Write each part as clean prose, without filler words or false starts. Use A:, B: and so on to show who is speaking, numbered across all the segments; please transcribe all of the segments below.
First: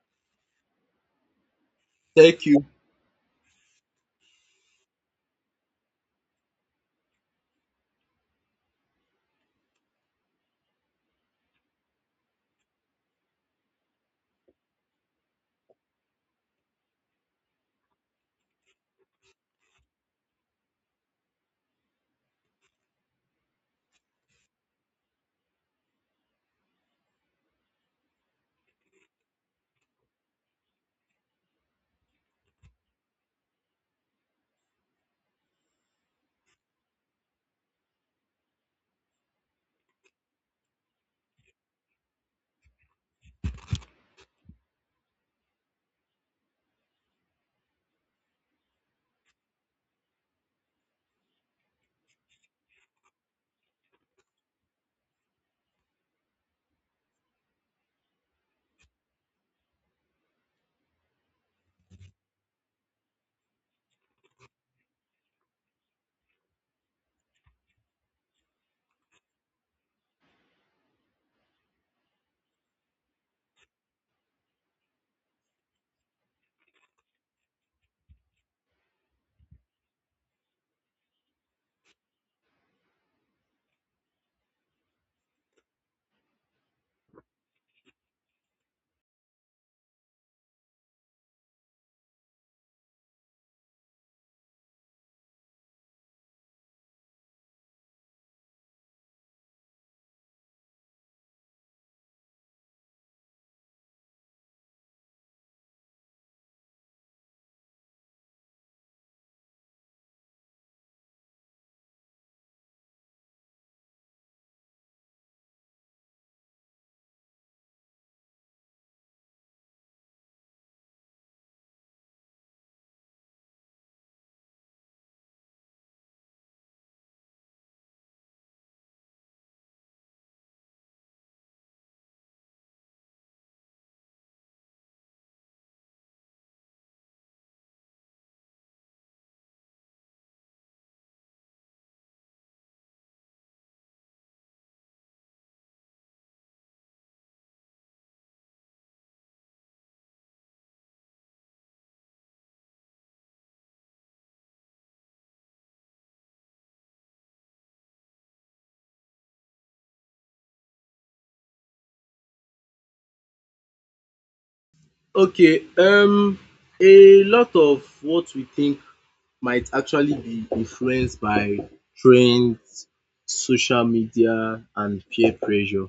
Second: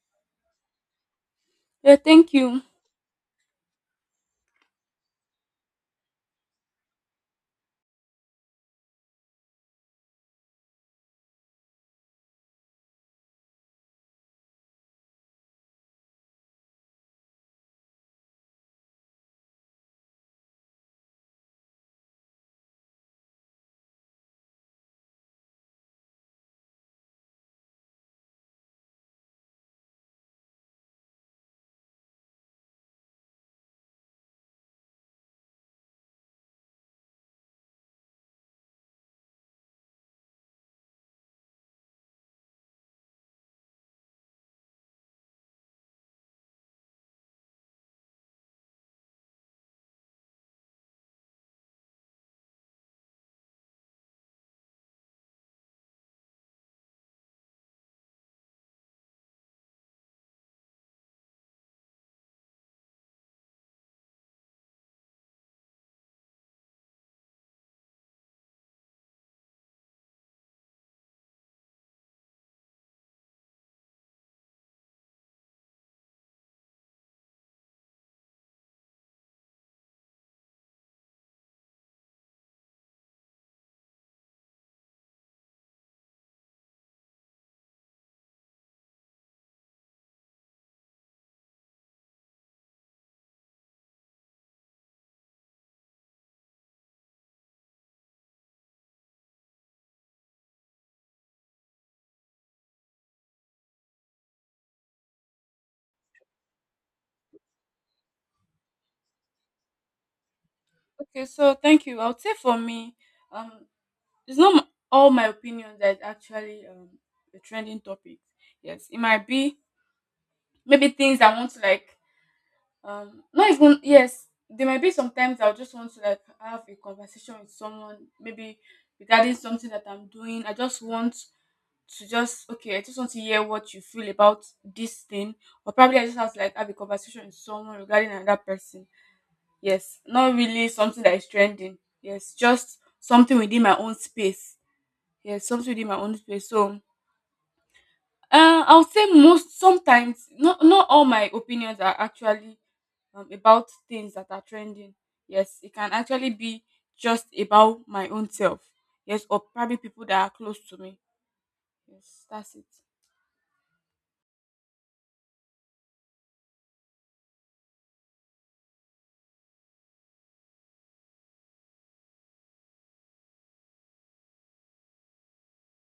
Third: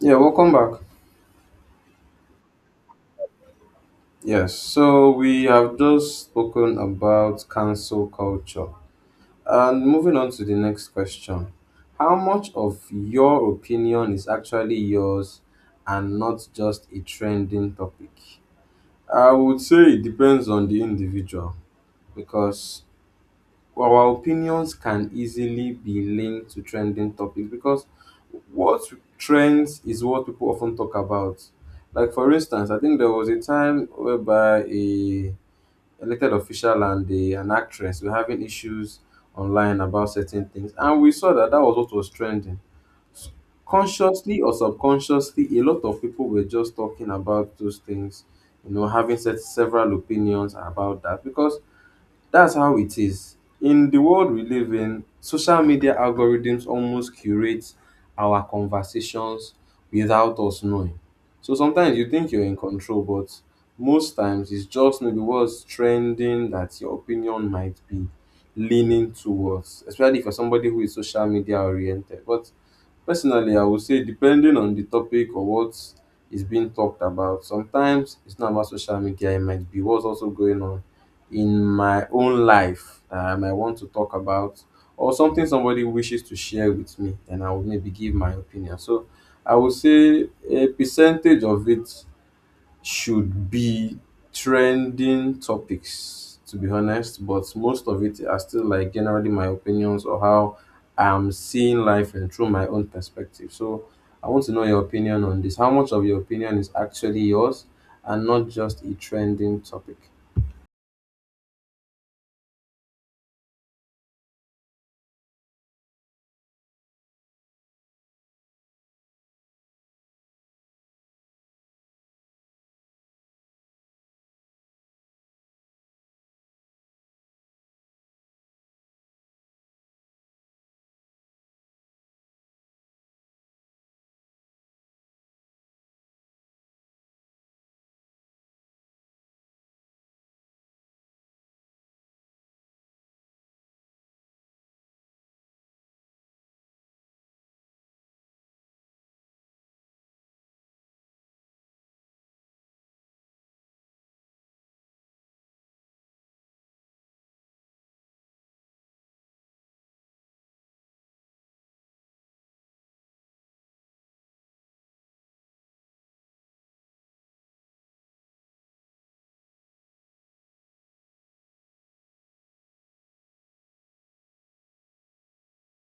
A: Yeah, welcome back.
B: Yeah, thank
C: Thank
B: you.
C: you.
A: Yes, so we have just spoken about cancel culture. And moving on to the next question: how much of your opinion is actually yours and not just a trending topic? I would say it depends on the individual, because our opinions can easily be linked to trending topics, because what trends is what people often talk about. Like, for instance, I think there was a time whereby a elected official and an actress were having issues online about certain things, and we saw that that was what was trending. Consciously or subconsciously, a lot of people were just talking about those things, having set several opinions about that, because that's how it is. In the world we live in, social media algorithms almost curate our conversations without us knowing. So sometimes you think you're in control, but most times it's just maybe what's trending that your opinion might be leaning towards, especially if you're somebody who is social media oriented. But personally, I would say, depending on the topic or what is being talked about, sometimes it's not about social media, it might be what's also going on in my own life that I might want to talk about, or something somebody wishes to share with me, and I would maybe give my opinion. So I would say a percentage of it should be trending topics, to be honest, but most of it are still like generally my opinions or how I'm seeing life and through my own perspective. So I want to know your opinion on this. How much of your opinion is actually yours and not just a trending topic?
B: Okay, so thank you. I would say for me, um, it's not all my opinions that actually a trending topic. Yes, it might be maybe things I want to like not even yes, there might be sometimes I'll just want to like have a conversation with someone maybe regarding something that I'm doing. I just want to just okay, I just want to hear what you feel about this thing, or probably I just have to like have a conversation with someone regarding another person. Yes, not really something that is trending. Yes, just something within my own space. Yes, something within my own space. So, I would say most sometimes not all my opinions are actually about things that are trending. Yes, it can actually be just about my own self. Yes, or probably people that are close to me. Yes, that's it.
C: Okay, um, a lot of what we think might actually be influenced by trends, social media, and peer pressure.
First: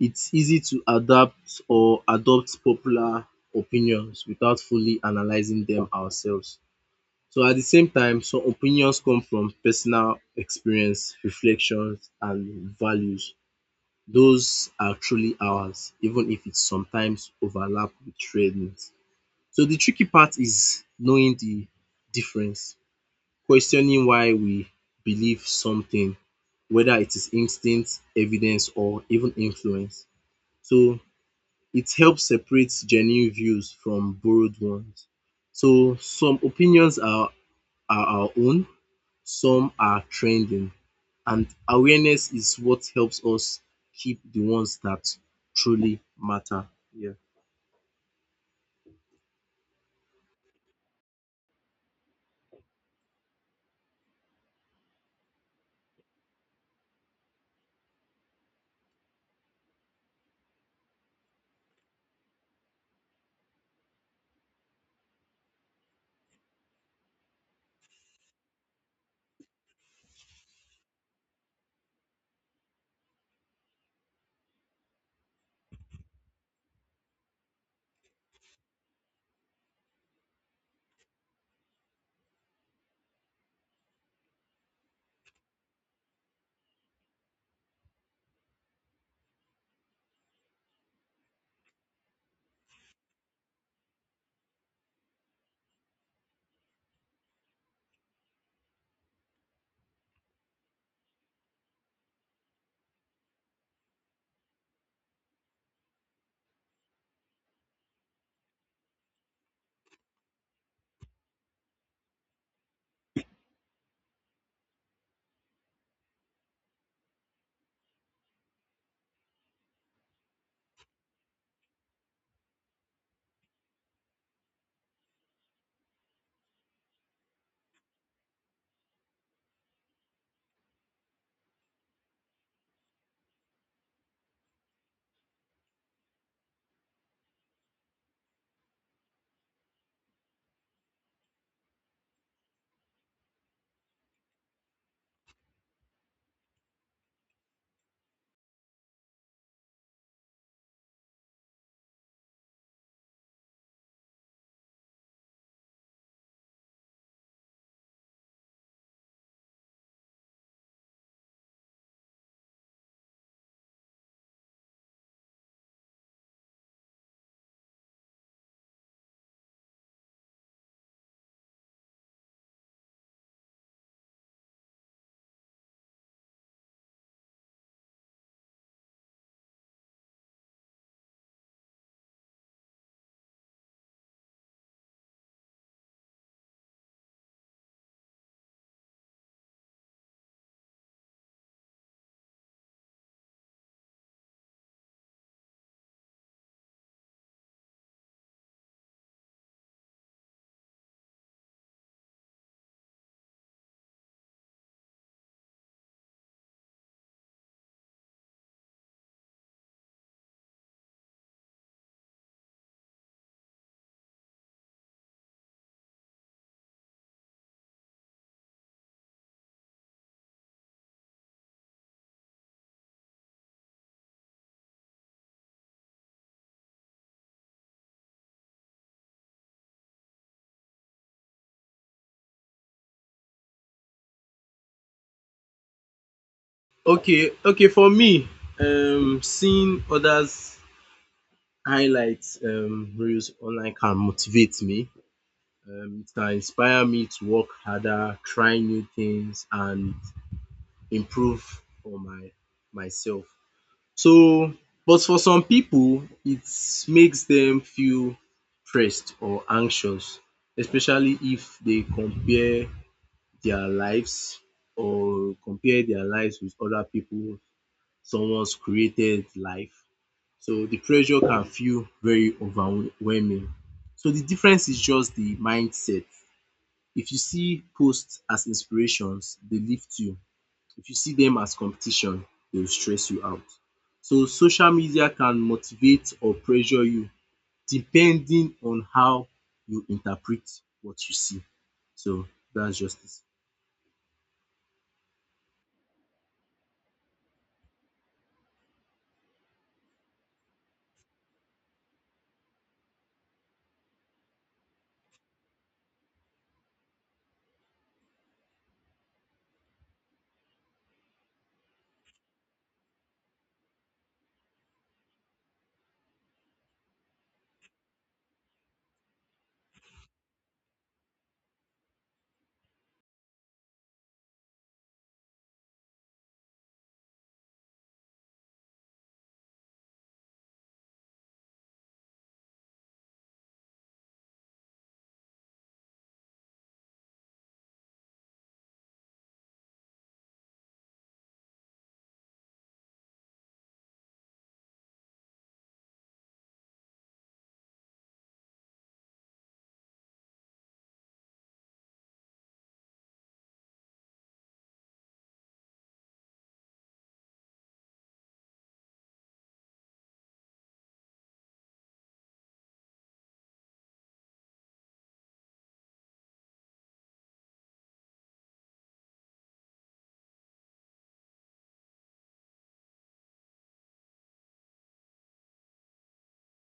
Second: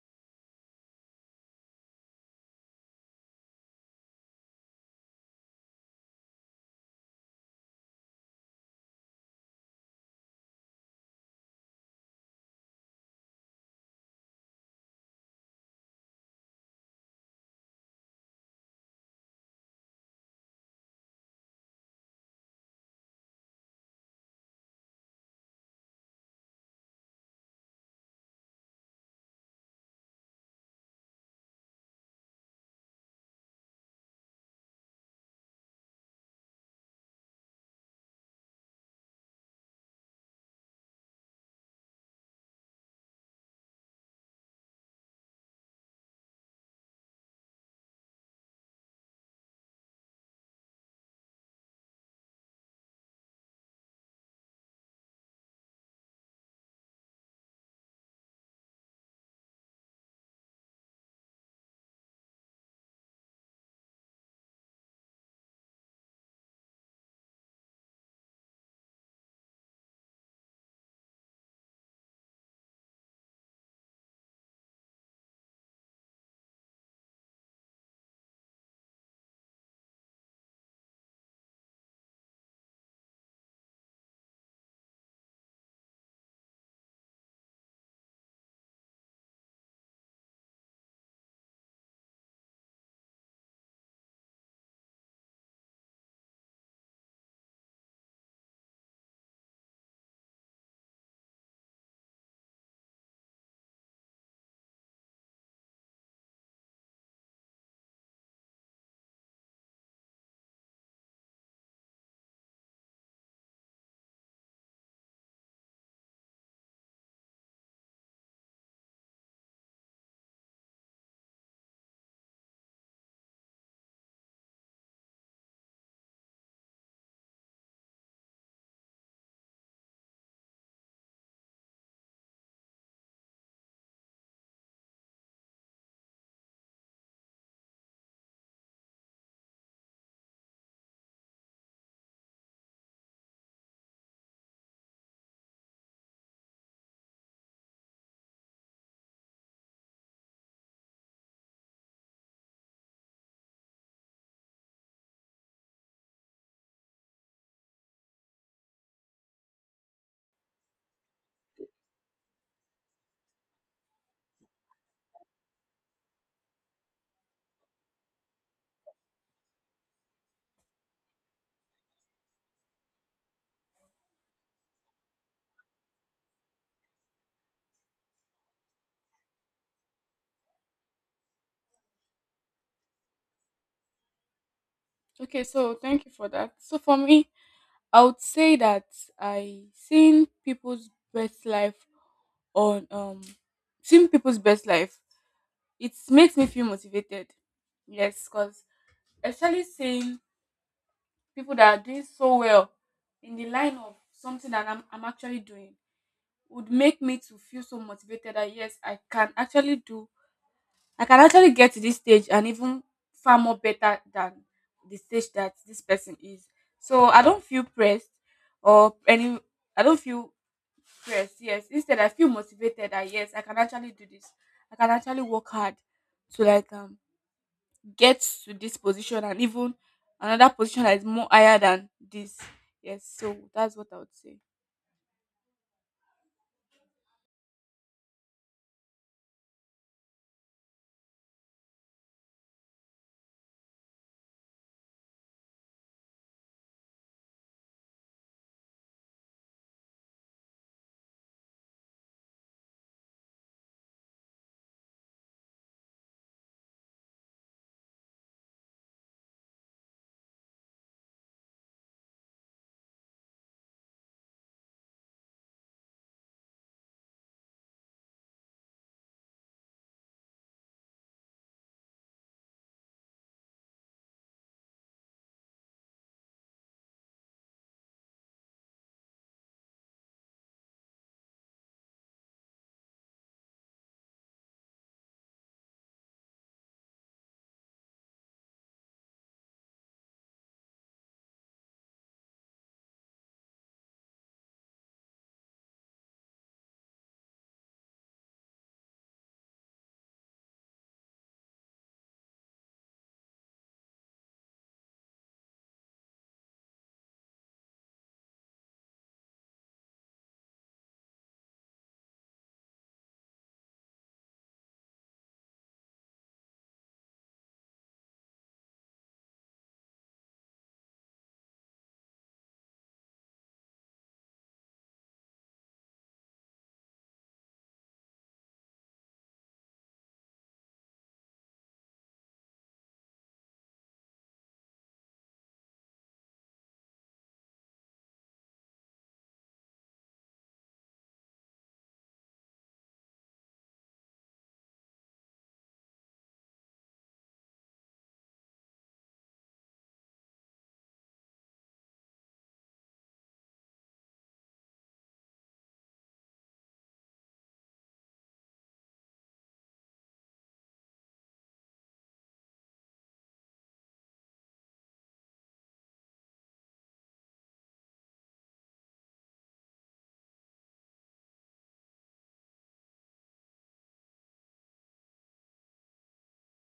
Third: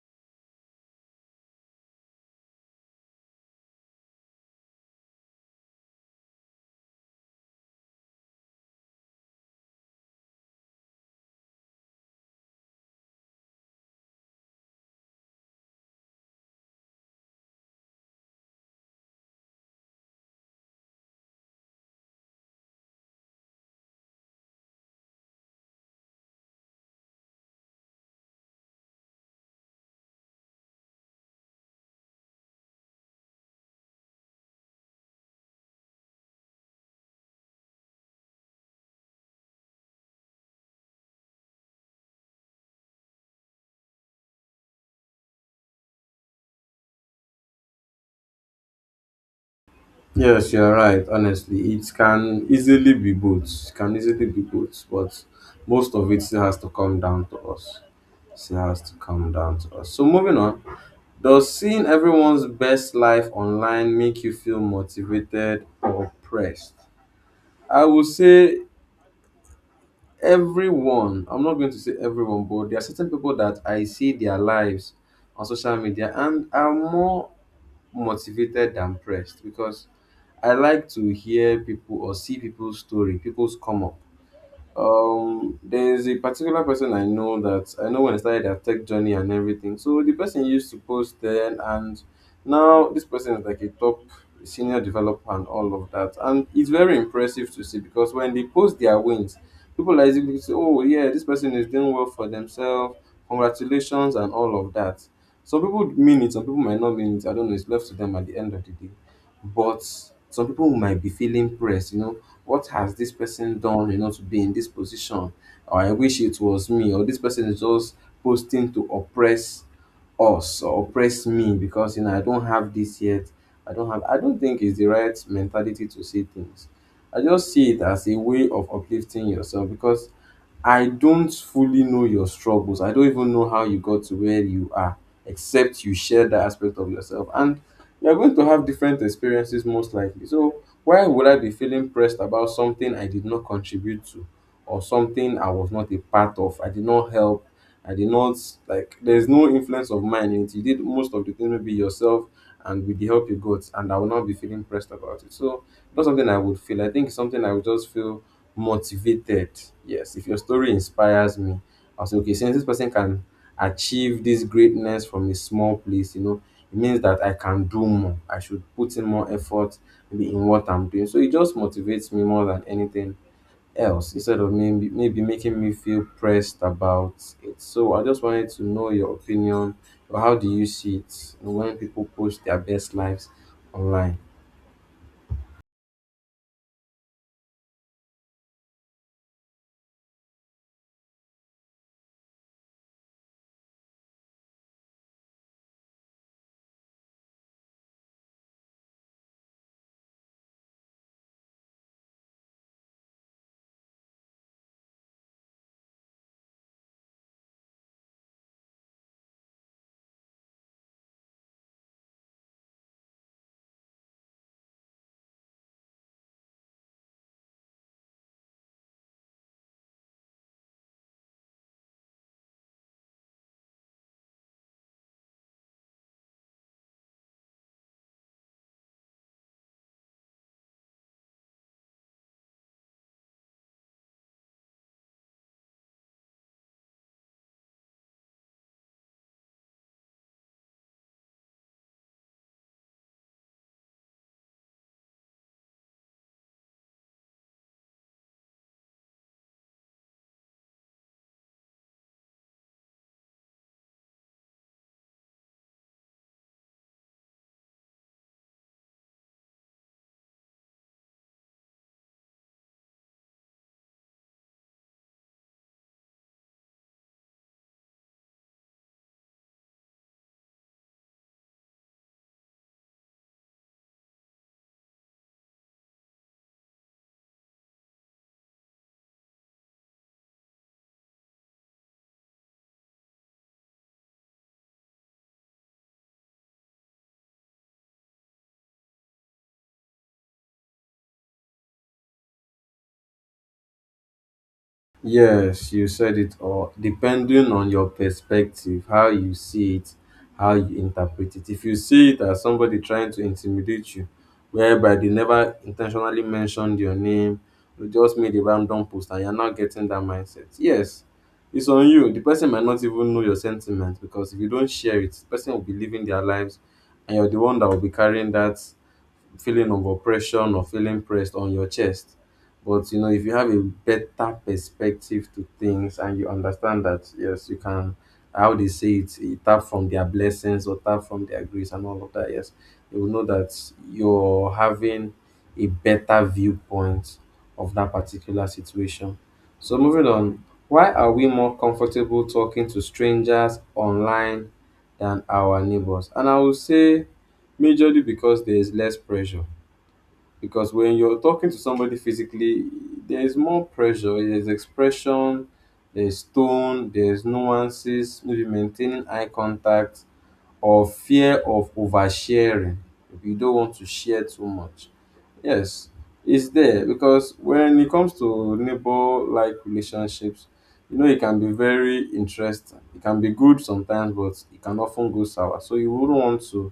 C: It's easy to adapt or adopt popular opinions without fully analyzing them ourselves. So, at the same time, some opinions come from personal experience, reflections, and values. Those are truly ours, even if it sometimes overlap with trends. So the tricky part is knowing the difference, questioning why we believe something, whether it is instinct, evidence or even influence. So it helps separate genuine views from borrowed ones. So some opinions are our own, some are trending and awareness is what helps us keep the ones that truly matter. Yeah.
A: Yes, you're right. Honestly, it can easily be both. It can easily be both, but most of it still has to come down to us. Still has to come down to us. So moving on, does seeing everyone's best life online make you feel motivated or pressed? I will say everyone. I'm not going to say everyone, but there are certain people that I see their lives on social media and are more motivated than pressed, because I like to hear people or see people's story, people's come up. There is a particular person I know that I know when I started their tech journey and everything. So the person used to post then, and now, this person is like a top senior developer and all of that. And it's very impressive to see, because when they post their wins, people are easily say, oh, yeah, this person is doing well for themselves. Congratulations and all of that. Some people mean it, some people might not mean it. I don't know. It's left to them at the end of the day. But some people might be feeling pressed, what has this person done, to be in this position? Or I wish it was me. Or this person is just posting to oppress us or oppress me because you know I don't have this yet. I don't have, I don't think it's the right mentality to see things. I just see it as a way of uplifting yourself, because I don't fully know your struggles. I don't even know how you got to where you are, except you share that aspect of yourself. And you're going to have different experiences, most likely. So, why would I be feeling pressed about something I did not contribute to or something I was not a part of? I did not help. I did not, like, there's no influence of mine in it. You did most of the things maybe yourself and with the help you got, and I will not be feeling pressed about it. So not something I would feel. I think it's something I would just feel motivated. Yes, if your story inspires me, I'll say, okay, since this person can achieve this greatness from a small place, you know, it means that I can do more. I should put in more effort maybe in what I'm doing. So it just motivates me more than anything else, instead of me maybe making me feel pressed about it. So I just wanted to know your opinion, or how do you see it when people post their best lives online?
B: Okay, so thank you for that. So for me, I would say that I seen people's best life on seeing people's best life. It makes me feel motivated. Yes, because especially seeing people that are doing so well in the line of something that I'm actually doing would make me to feel so motivated that yes, I can actually do I can actually get to this stage and even far more better than the stage that this person is. So I don't feel pressed or any I don't feel pressed, yes. Instead I feel motivated that yes, I can actually do this. I can actually work hard to like get to this position and even another position that is more higher than this. Yes, so that's what I would say.
C: Okay, okay. For me, seeing others' highlights reels online can motivate me. It can inspire me to work harder, try new things, and improve for my myself. So, but for some people, it makes them feel stressed or anxious, especially if they compare their lives or compare their lives with other people someone's created life. So the pressure can feel very overwhelming. So the difference is just the mindset. If you see posts as inspirations, they lift you. If you see them as competition, they will stress you out. So social media can motivate or pressure you depending on how you interpret what you see. So that's just it.
A: Yes, you said it all. Depending on your perspective, how you see it, how you interpret it. If you see it as somebody trying to intimidate you, whereby they never intentionally mentioned your name, they just made a random post and you're not getting that mindset. Yes, it's on you. The person might not even know your sentiments, because if you don't share it, the person will be living their lives and you're the one that will be carrying that feeling of oppression or feeling pressed on your chest. But you know, if you have a better perspective to things and you understand that, yes, you can, how they say it, eh, tap from their blessings or tap from their grace and all of that, yes, you will know that you're having a better viewpoint of that particular situation. So moving on, why are we more comfortable talking to strangers online than our neighbors? And I will say majorly because there is less pressure, because when you're talking to somebody physically, there is more pressure, there's expression, there's tone, there's nuances, maybe maintaining eye contact or fear of oversharing if you don't want to share too much. Yes, it's there, because when it comes to neighbor like relationships, you know, it can be very interesting. It can be good sometimes, but it can often go sour. So you wouldn't want to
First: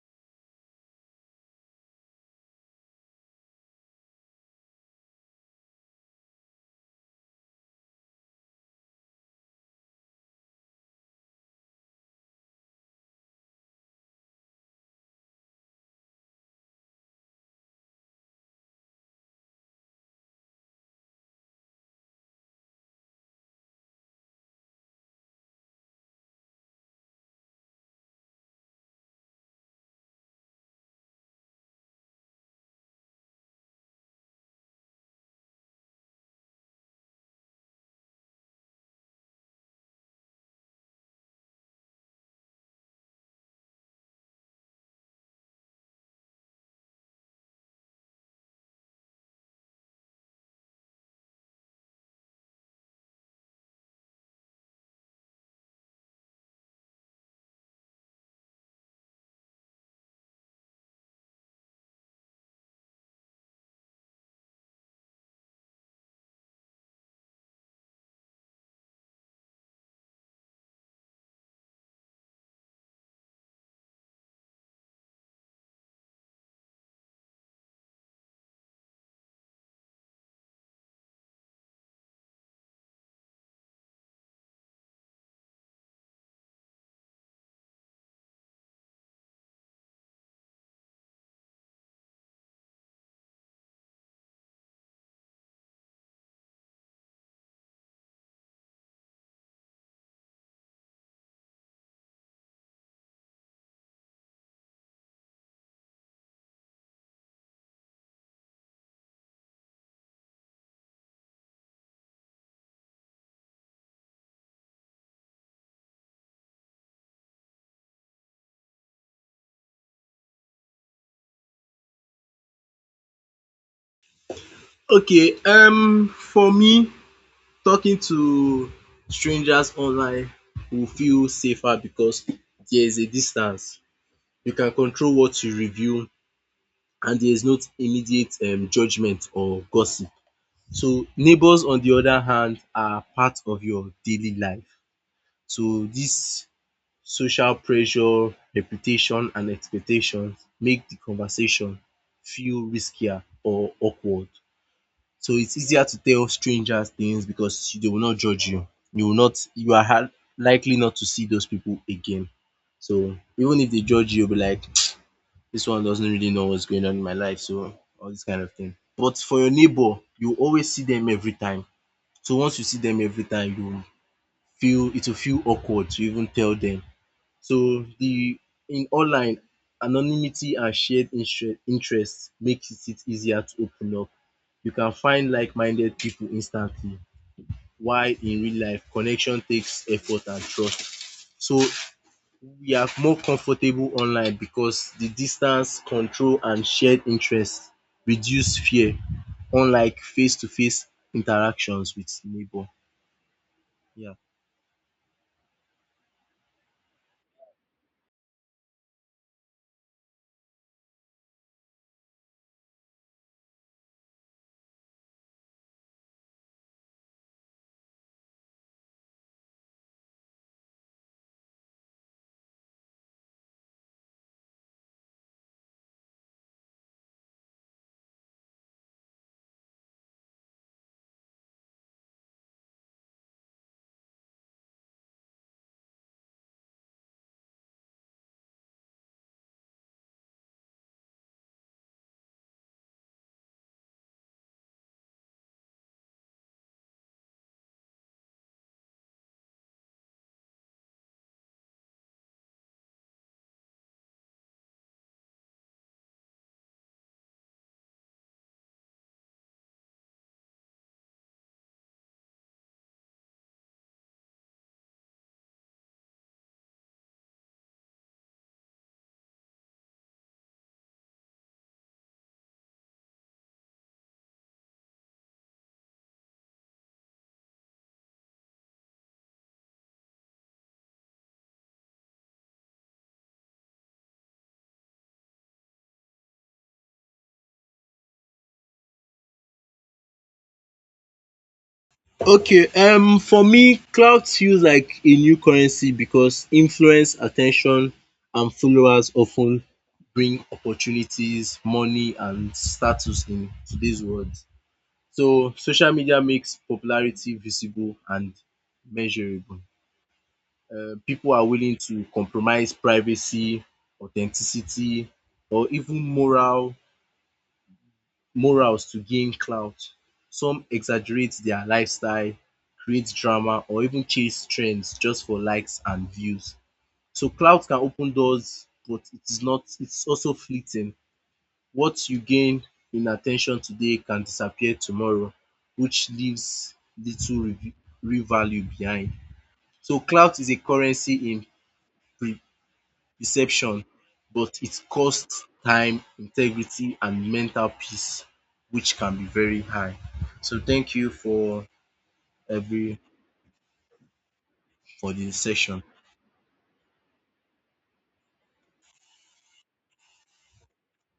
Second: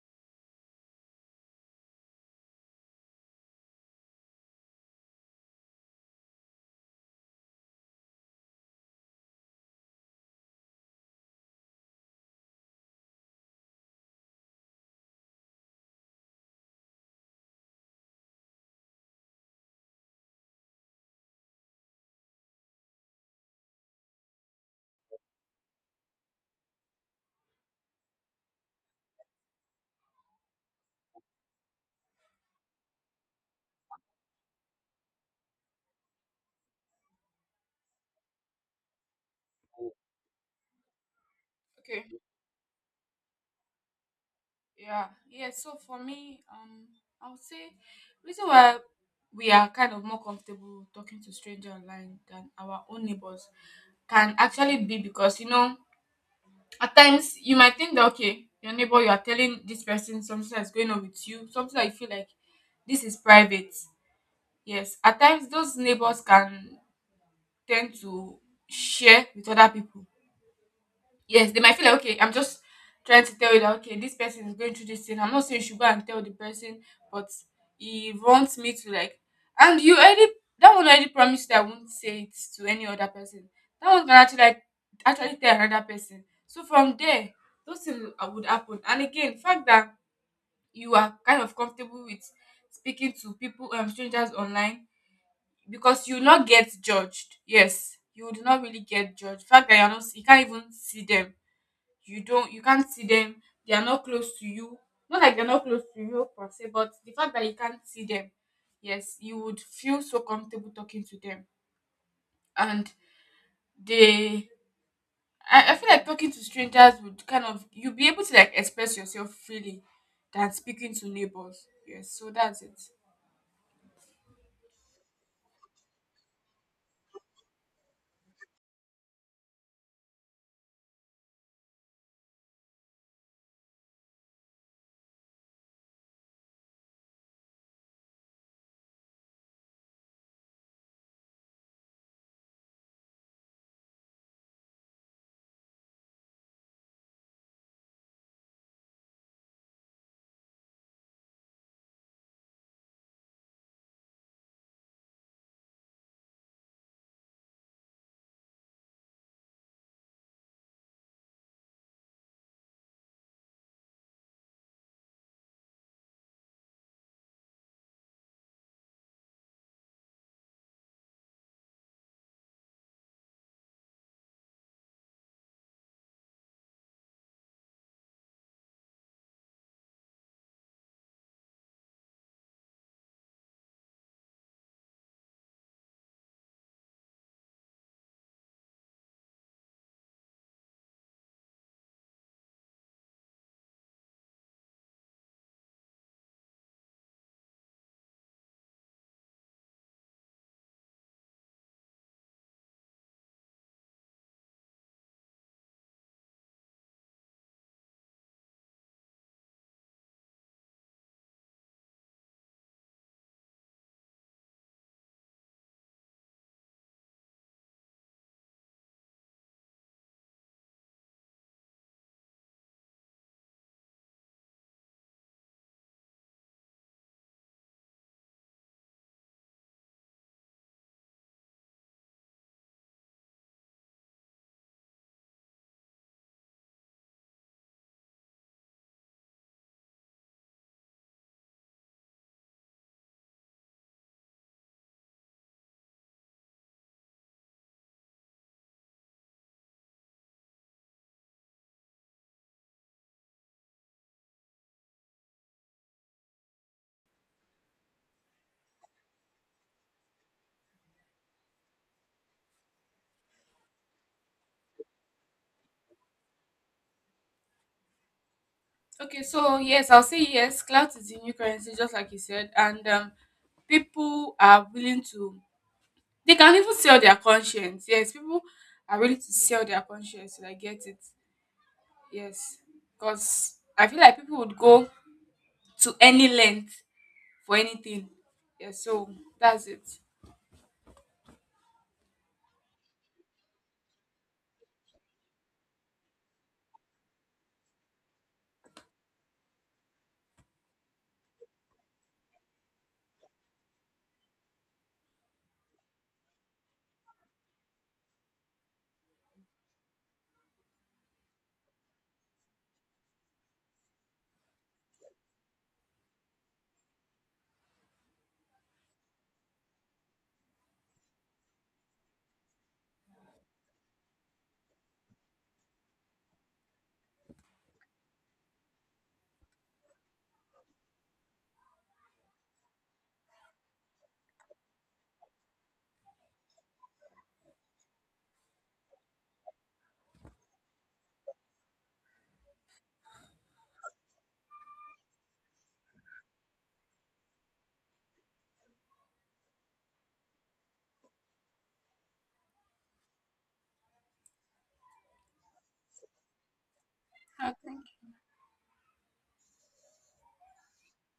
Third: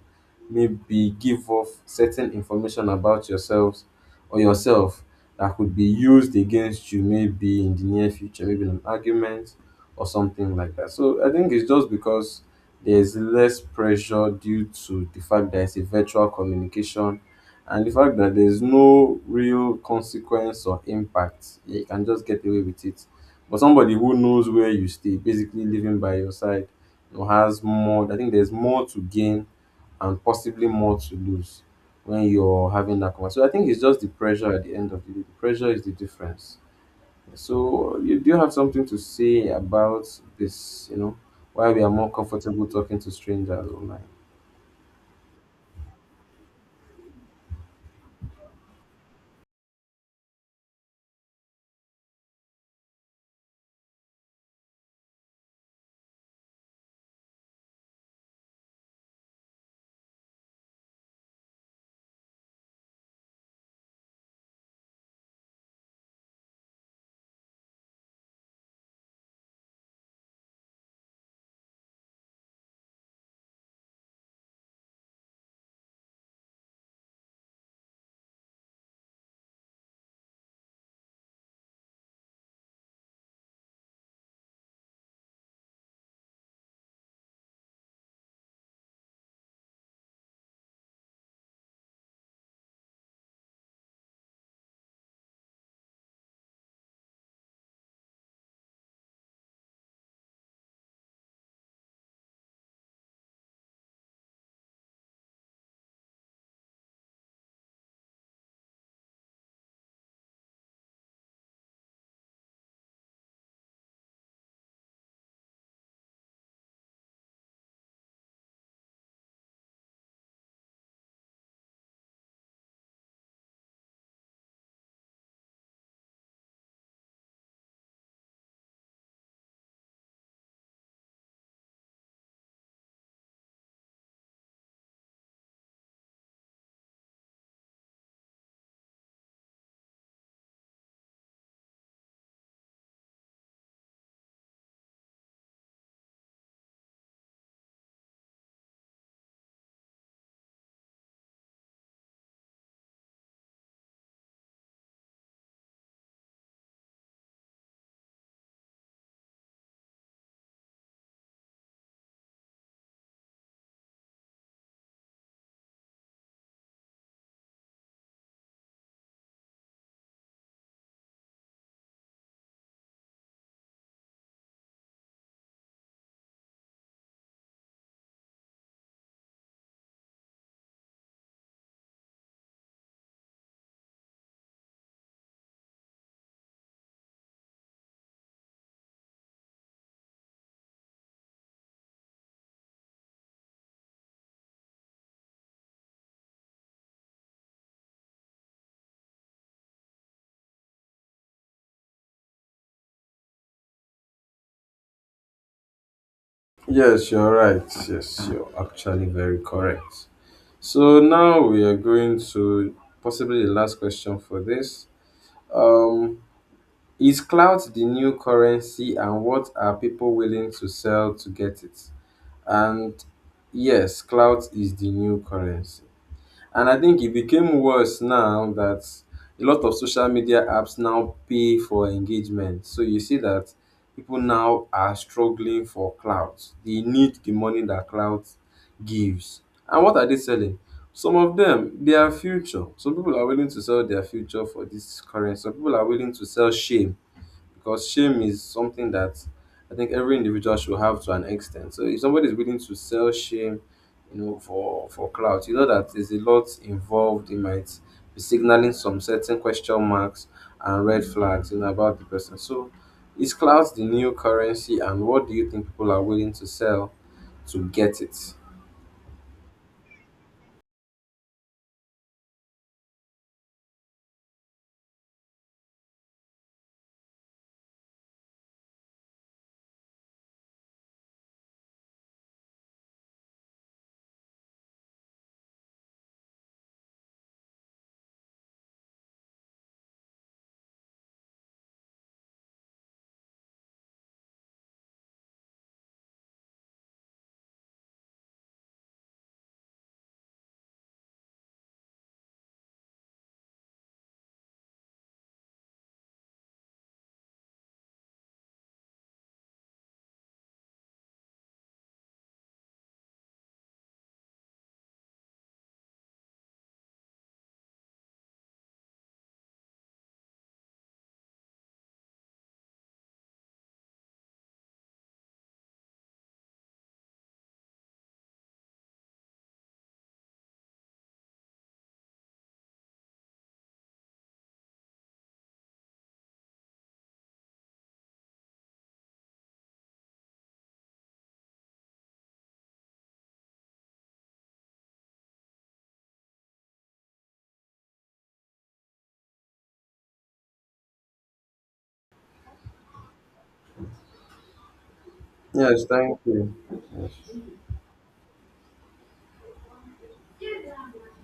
A: maybe give off certain information about yourselves or yourself that could be used against you maybe in the near future, maybe in an argument or something like that. So I think it's just because there's less pressure, due to the fact that it's a virtual communication and the fact that there's no real consequence or impact. You can just get away with it. But somebody who knows where you stay, basically living by your side, you know, has more. I think there's more to gain and possibly more to lose when you're having that conversation. So I think it's just the pressure at the end of the day. The pressure is the difference. So, you, do you have something to say about this? You know, why we are
B: Okay.
A: more comfortable talking to strangers online?
B: Yeah, yeah. So for me, I would say reason why we are kind of more comfortable talking to stranger online than our own neighbors can actually be because you know at times you might think that okay your neighbor you are telling this person something that's going on with you, something that you feel like this is private. Yes, at times those neighbors can tend to share with other people. Yes, they might feel like okay, I'm just trying to tell you that okay, this person is going through this thing. I'm not saying you should go and tell the person, but he wants me to like and you already that one already promised that I won't say it to any other person. That one can actually like actually tell another person. So from there, those things would happen. And again, the fact that you are kind of comfortable with speaking to people strangers online because you will not get judged. Yes, you would not really get judged. The fact that you're not you can't even see them you don't you can't see them, they are not close to you, not like they're not close to you per se, but the fact that you can't see them, yes, you would feel so comfortable talking to them. And they I feel like talking to strangers would kind of you'd be able to like express yourself freely than speaking to neighbors, yes, so that's it.
C: Okay, for me talking to strangers online will feel safer because there is a distance. You can control what you review and there is not immediate judgment or gossip. So neighbours on the other hand are part of your daily life. So this social pressure, reputation and expectations make the conversation feel riskier or awkward. So it's easier to tell strangers things because they will not judge you. You will not You are hard likely not to see those people again. So even if they judge you, you'll be like this one doesn't really know what's going on in my life, so all this kind of thing. But for your neighbor, you always see them every time. So once you see them every time, you feel it will feel awkward to even tell them. So the in online, anonymity and shared interest makes it easier to open up. You can find like-minded people instantly, while in real life, connection takes effort and trust. So we are more comfortable online because the distance, control, and shared interest reduce fear, unlike face-to-face interactions with neighbor. Yeah.
A: Yes, you're right. Yes, you're actually very correct. So now we are going to, possibly the last question for this. Um, is clout the new currency, and what are people willing to sell to get it? And yes, clout is the new currency. And I think it became worse now that a lot of social media apps now pay for engagement. So you see that people now are struggling for clout. They need the money that clout gives. And what are they selling? Some of them, their future. Some people are willing to sell their future for this currency. Some people are willing to sell shame, because shame is something that I think every individual should have to an extent. So if somebody is willing to sell shame, you know, for clout, you know that there's a lot involved. It might be signaling some certain question marks and red flags, you know, about the person. So is clout the new currency, and what do you think people are willing to sell to get it?
B: Okay, so yes, I'll say yes, clout is the new currency, just like you said. And people are willing to they can even sell their conscience. Yes, people are ready to sell their conscience. I get it. Yes, because I feel like people would go to any length for anything. Yes, so that's it.
C: Okay, for me clout feels like a new currency because influence, attention, and followers often bring opportunities, money and status in today's world. So social media makes popularity visible and measurable. Pipu are willing to compromise privacy, authenticity or even morals to gain clout. Some exaggerate their lifestyle, create drama or even chase trends just for likes and views. So clout can open doors but it is not it's also fleeting. What you gain in attention today can disappear tomorrow which leaves little rev- real value behind. So clout is a currency in pre reception, but it costs time, integrity, and mental peace, which can be very high. So thank you every for the session.
A: Yes, thank you.
B: Okay.